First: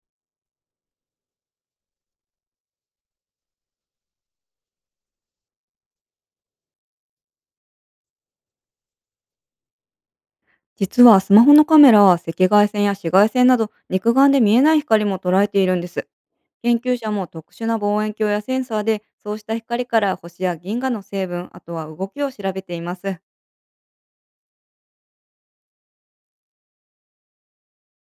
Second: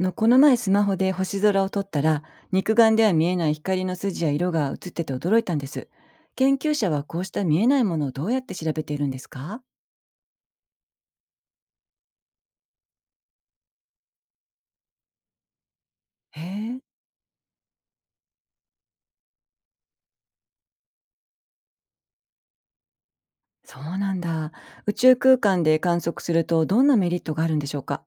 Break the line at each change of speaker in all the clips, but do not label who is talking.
この前スマホで星空を撮ったら、肉眼では見えない光の筋や色が映ってて驚いたんです。研究者はこうした見えないものをどうやって調べているんですか？
実はスマホのカメラは赤外線や紫外線など肉眼で見えない光も捉えているんです。
へ
研
え、
究者も特殊な望遠鏡やセンサーでそうした光から星や銀河の成分、あとは動きを調べています。
そうなんだ。宇宙空間で観測するとどんなメリットがあるんでしょうか？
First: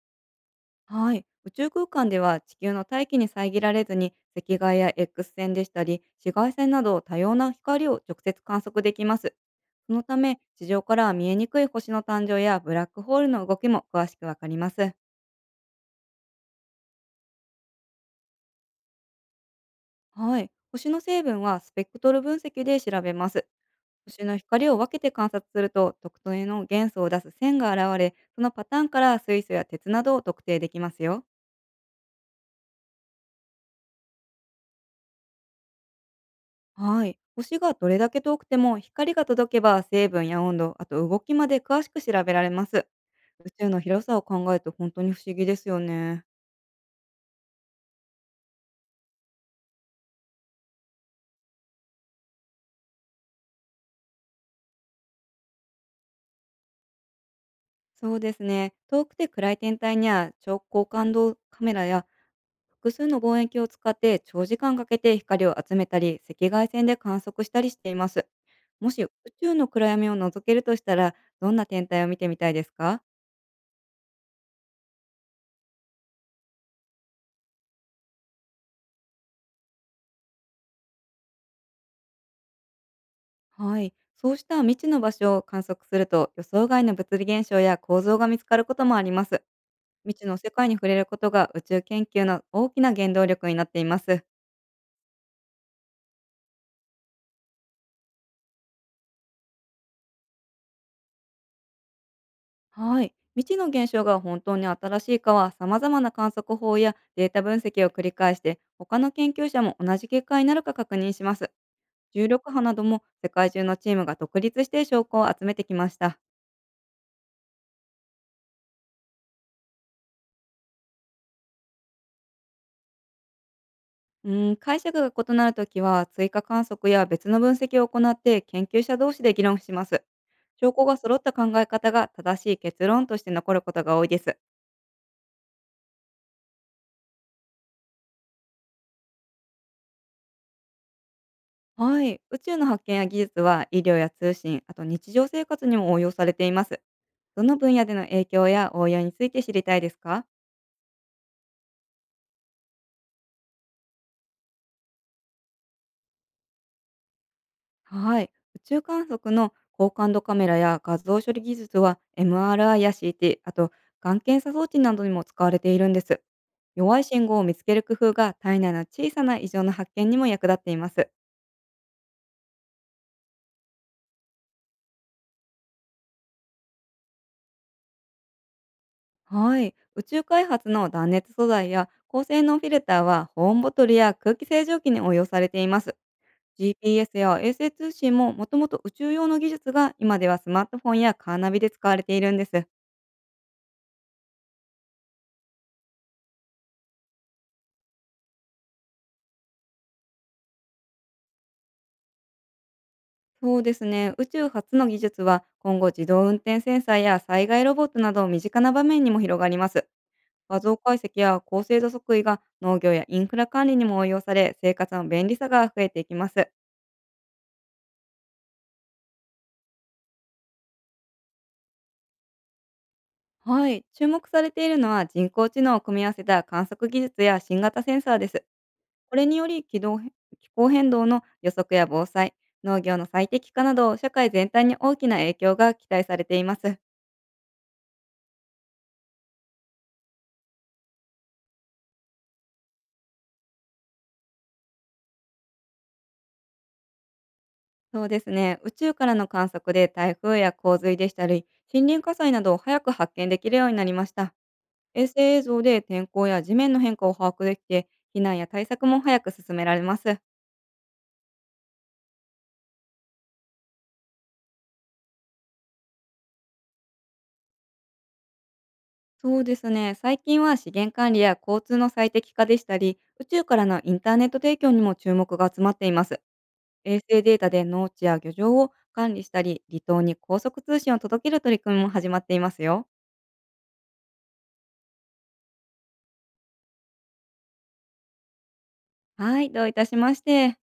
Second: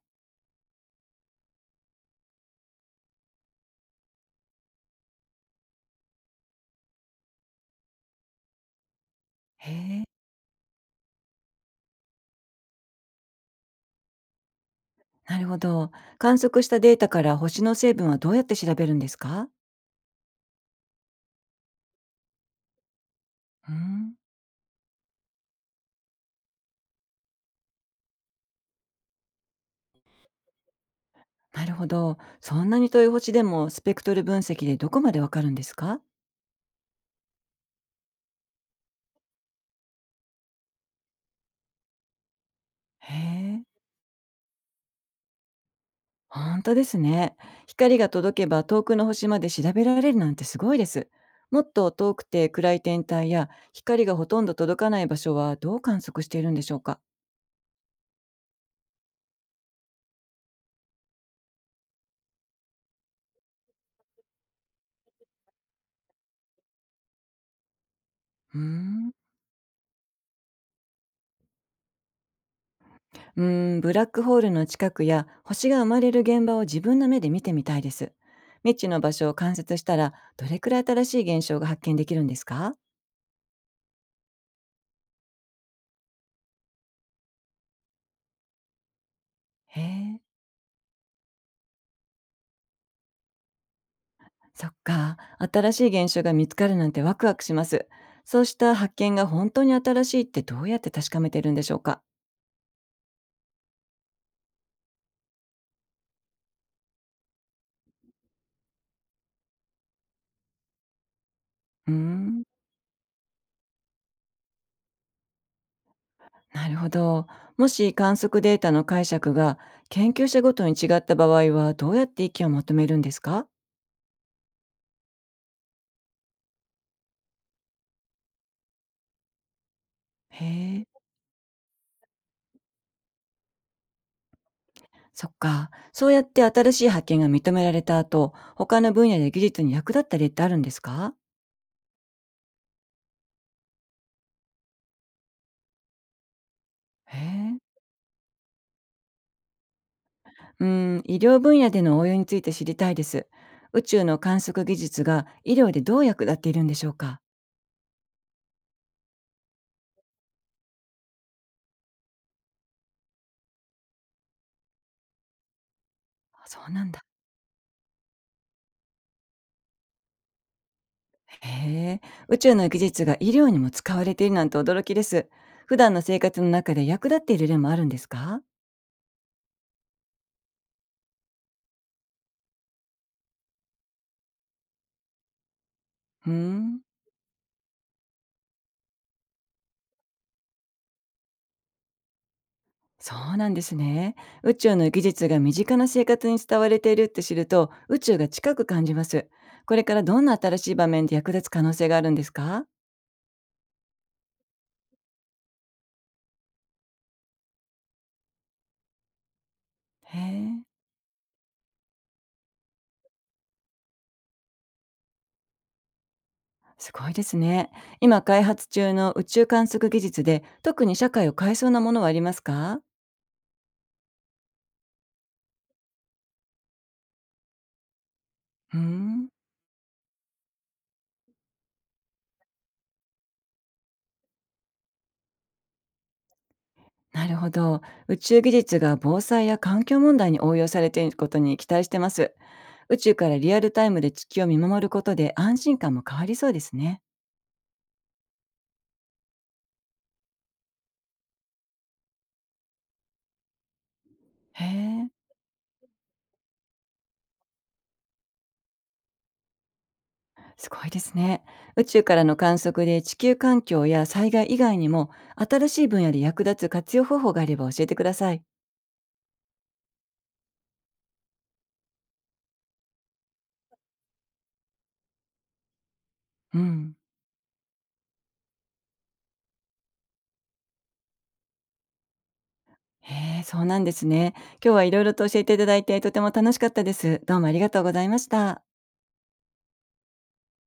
はい。宇宙空間では地球の大気に遮られずに赤外や X 線でしたり紫外線など多様な光を直接観測できます。
へ
その
え、
ため地上からは見えにくい星の誕生やブラックホールの動きも詳しくわかります。
なるほど。観測したデータから星の成分はどうやって調べるんですか？
はい。星の成分はスペクトル分析で調べます。
うん。
星の光を分けて観察すると、特定の元素を出す線が現れ、そのパターンから水素や鉄などを特定できますよ。
なるほど、そんなに遠い星でもスペクトル分析でどこまでわかるんですか？
はい。星がどれだけ遠くても光が届けば成分や温度、あと動きまで詳しく調べられます。
へ
宇
え、
宙の広さを考えると本当に不思議ですよね。
本当ですね。光が届けば遠くの星まで調べられるなんてすごいです。もっと遠くて暗い天体や光がほとんど届かない場所はどう観測しているんでしょうか？
そうですね。遠くて暗い天体には超高感度カメラや複数の望遠鏡を使って長時間かけて光を集めたり、赤外線で観測したりしています。
うー
もし宇
ん
宙の暗闇を覗けるとしたら、どんな天体を見てみたいですか？
うーん。ブラックホールの近くや星が生まれる現場を自分の目で見てみたいです。未知の場所を観察したらどれくらい新しい現象が発見できるんですか？
はい。そうした未知の場所を観測すると、予想外の物理現象や構造が見つかることもあります。
へえ、
未知の世界に触れることが宇宙研究の大きな原動力になっています。
そっか。新しい現象が見つかるなんてワクワクします。そうした発見が本当に新しいってどうやって確かめてるんでしょうか？
はい。未知の現象が本当に新しいかは、様々な観測法やデータ分析を繰り返して、他の研究者も同じ結果になるか確認します。
うー
重
ん、
力波なども世界中のチームが独立して証拠を集めてきました。
なるほど。もし観測データの解釈が研究者ごとに違った場合はどうやって意見をまとめるんですか？
うーん、解釈が異なるときは、追加観測や別の分析を行って研究者同士で議論します。
へ
証拠
え、
が揃った考え方が正しい結論として残ることが多いです。
そっか。そうやって新しい発見が認められた後、他の分野で技術に役立った例ってあるんですか？
はい。宇宙の発見や技術は医療や通信、あと日常生活にも応用されています。
へ
どの
え。
分野での影響や応用について知りたいですか？
うん、医療分野での応用について知りたいです。宇宙の観測技術が医療でどう役立っているんでしょうか？
はい。宇宙観測の高感度カメラや画像処理技術は MRI や CT、あと、がん検査装置などにも使われているんです。
あ、そうなん
弱い
だ。
信号を見つける工夫が体内の小さな異常の発見にも役立っています。
へえ、宇宙の技術が医療にも使われているなんて驚きです。普段の生活の中で役立っている例もあるんですか？
はい。宇宙開発の断熱素材や高性能フィルターは保温ボトルや空気清浄機に応用されています。
うーん、
GPS や衛星通信ももともと宇宙用の技術が今ではスマートフォンやカーナビで使われているんです。
そうなんですね。宇宙の技術が身近な生活に伝われているって知ると、宇宙が近く感じます。これからどんな新しい場面で役立つ可能性があるんですか？
そうですね。宇宙初の技術は今後自動運転センサーや災害ロボットなど身近な場面にも広がります。
へ
画
え、
像解析や高精度測位が農業やインフラ管理にも応用され、生活の便利さが増えていきます。
すごいですね。今開発中の宇宙観測技術で、特に社会を変えそうなものはありますか？
はい。注目されているのは人工知能を組み合わせた観測技術や新型センサーです。
うー
これ
ん。
により軌道変気候変動の予測や防災、農業の最適化など社会全体に大きな影響が期待されています。
なるほど。宇宙技術が防災や環境問題に応用されていることに期待してます。宇宙からリアルタイムで地球を見守ることで安心感も変わりそうですね。
そうですね。宇宙からの観測で台風や洪水でしたり、森林火災などを早く発見できるようになりました。
へ
衛
え、
星映像で天候や地面の変化を把握できて、避難や対策も早く進められます。
すごいですね。宇宙からの観測で地球環境や災害以外にも、新しい分野で役立つ活用方法があれば教えてください。
そうですね。最近は資源管理や交通の最適化でしたり、宇宙からのインターネット提供にも注目が集まっています。
うん。
衛星データで農地や漁場を管理したり、離島に高速通信を届ける取り組みも始まっていますよ。
へえ、そうなんですね。今日はいろいろと教えていただいてとても楽しかったです。どうもありがとうございました。
はい、どういたしまして。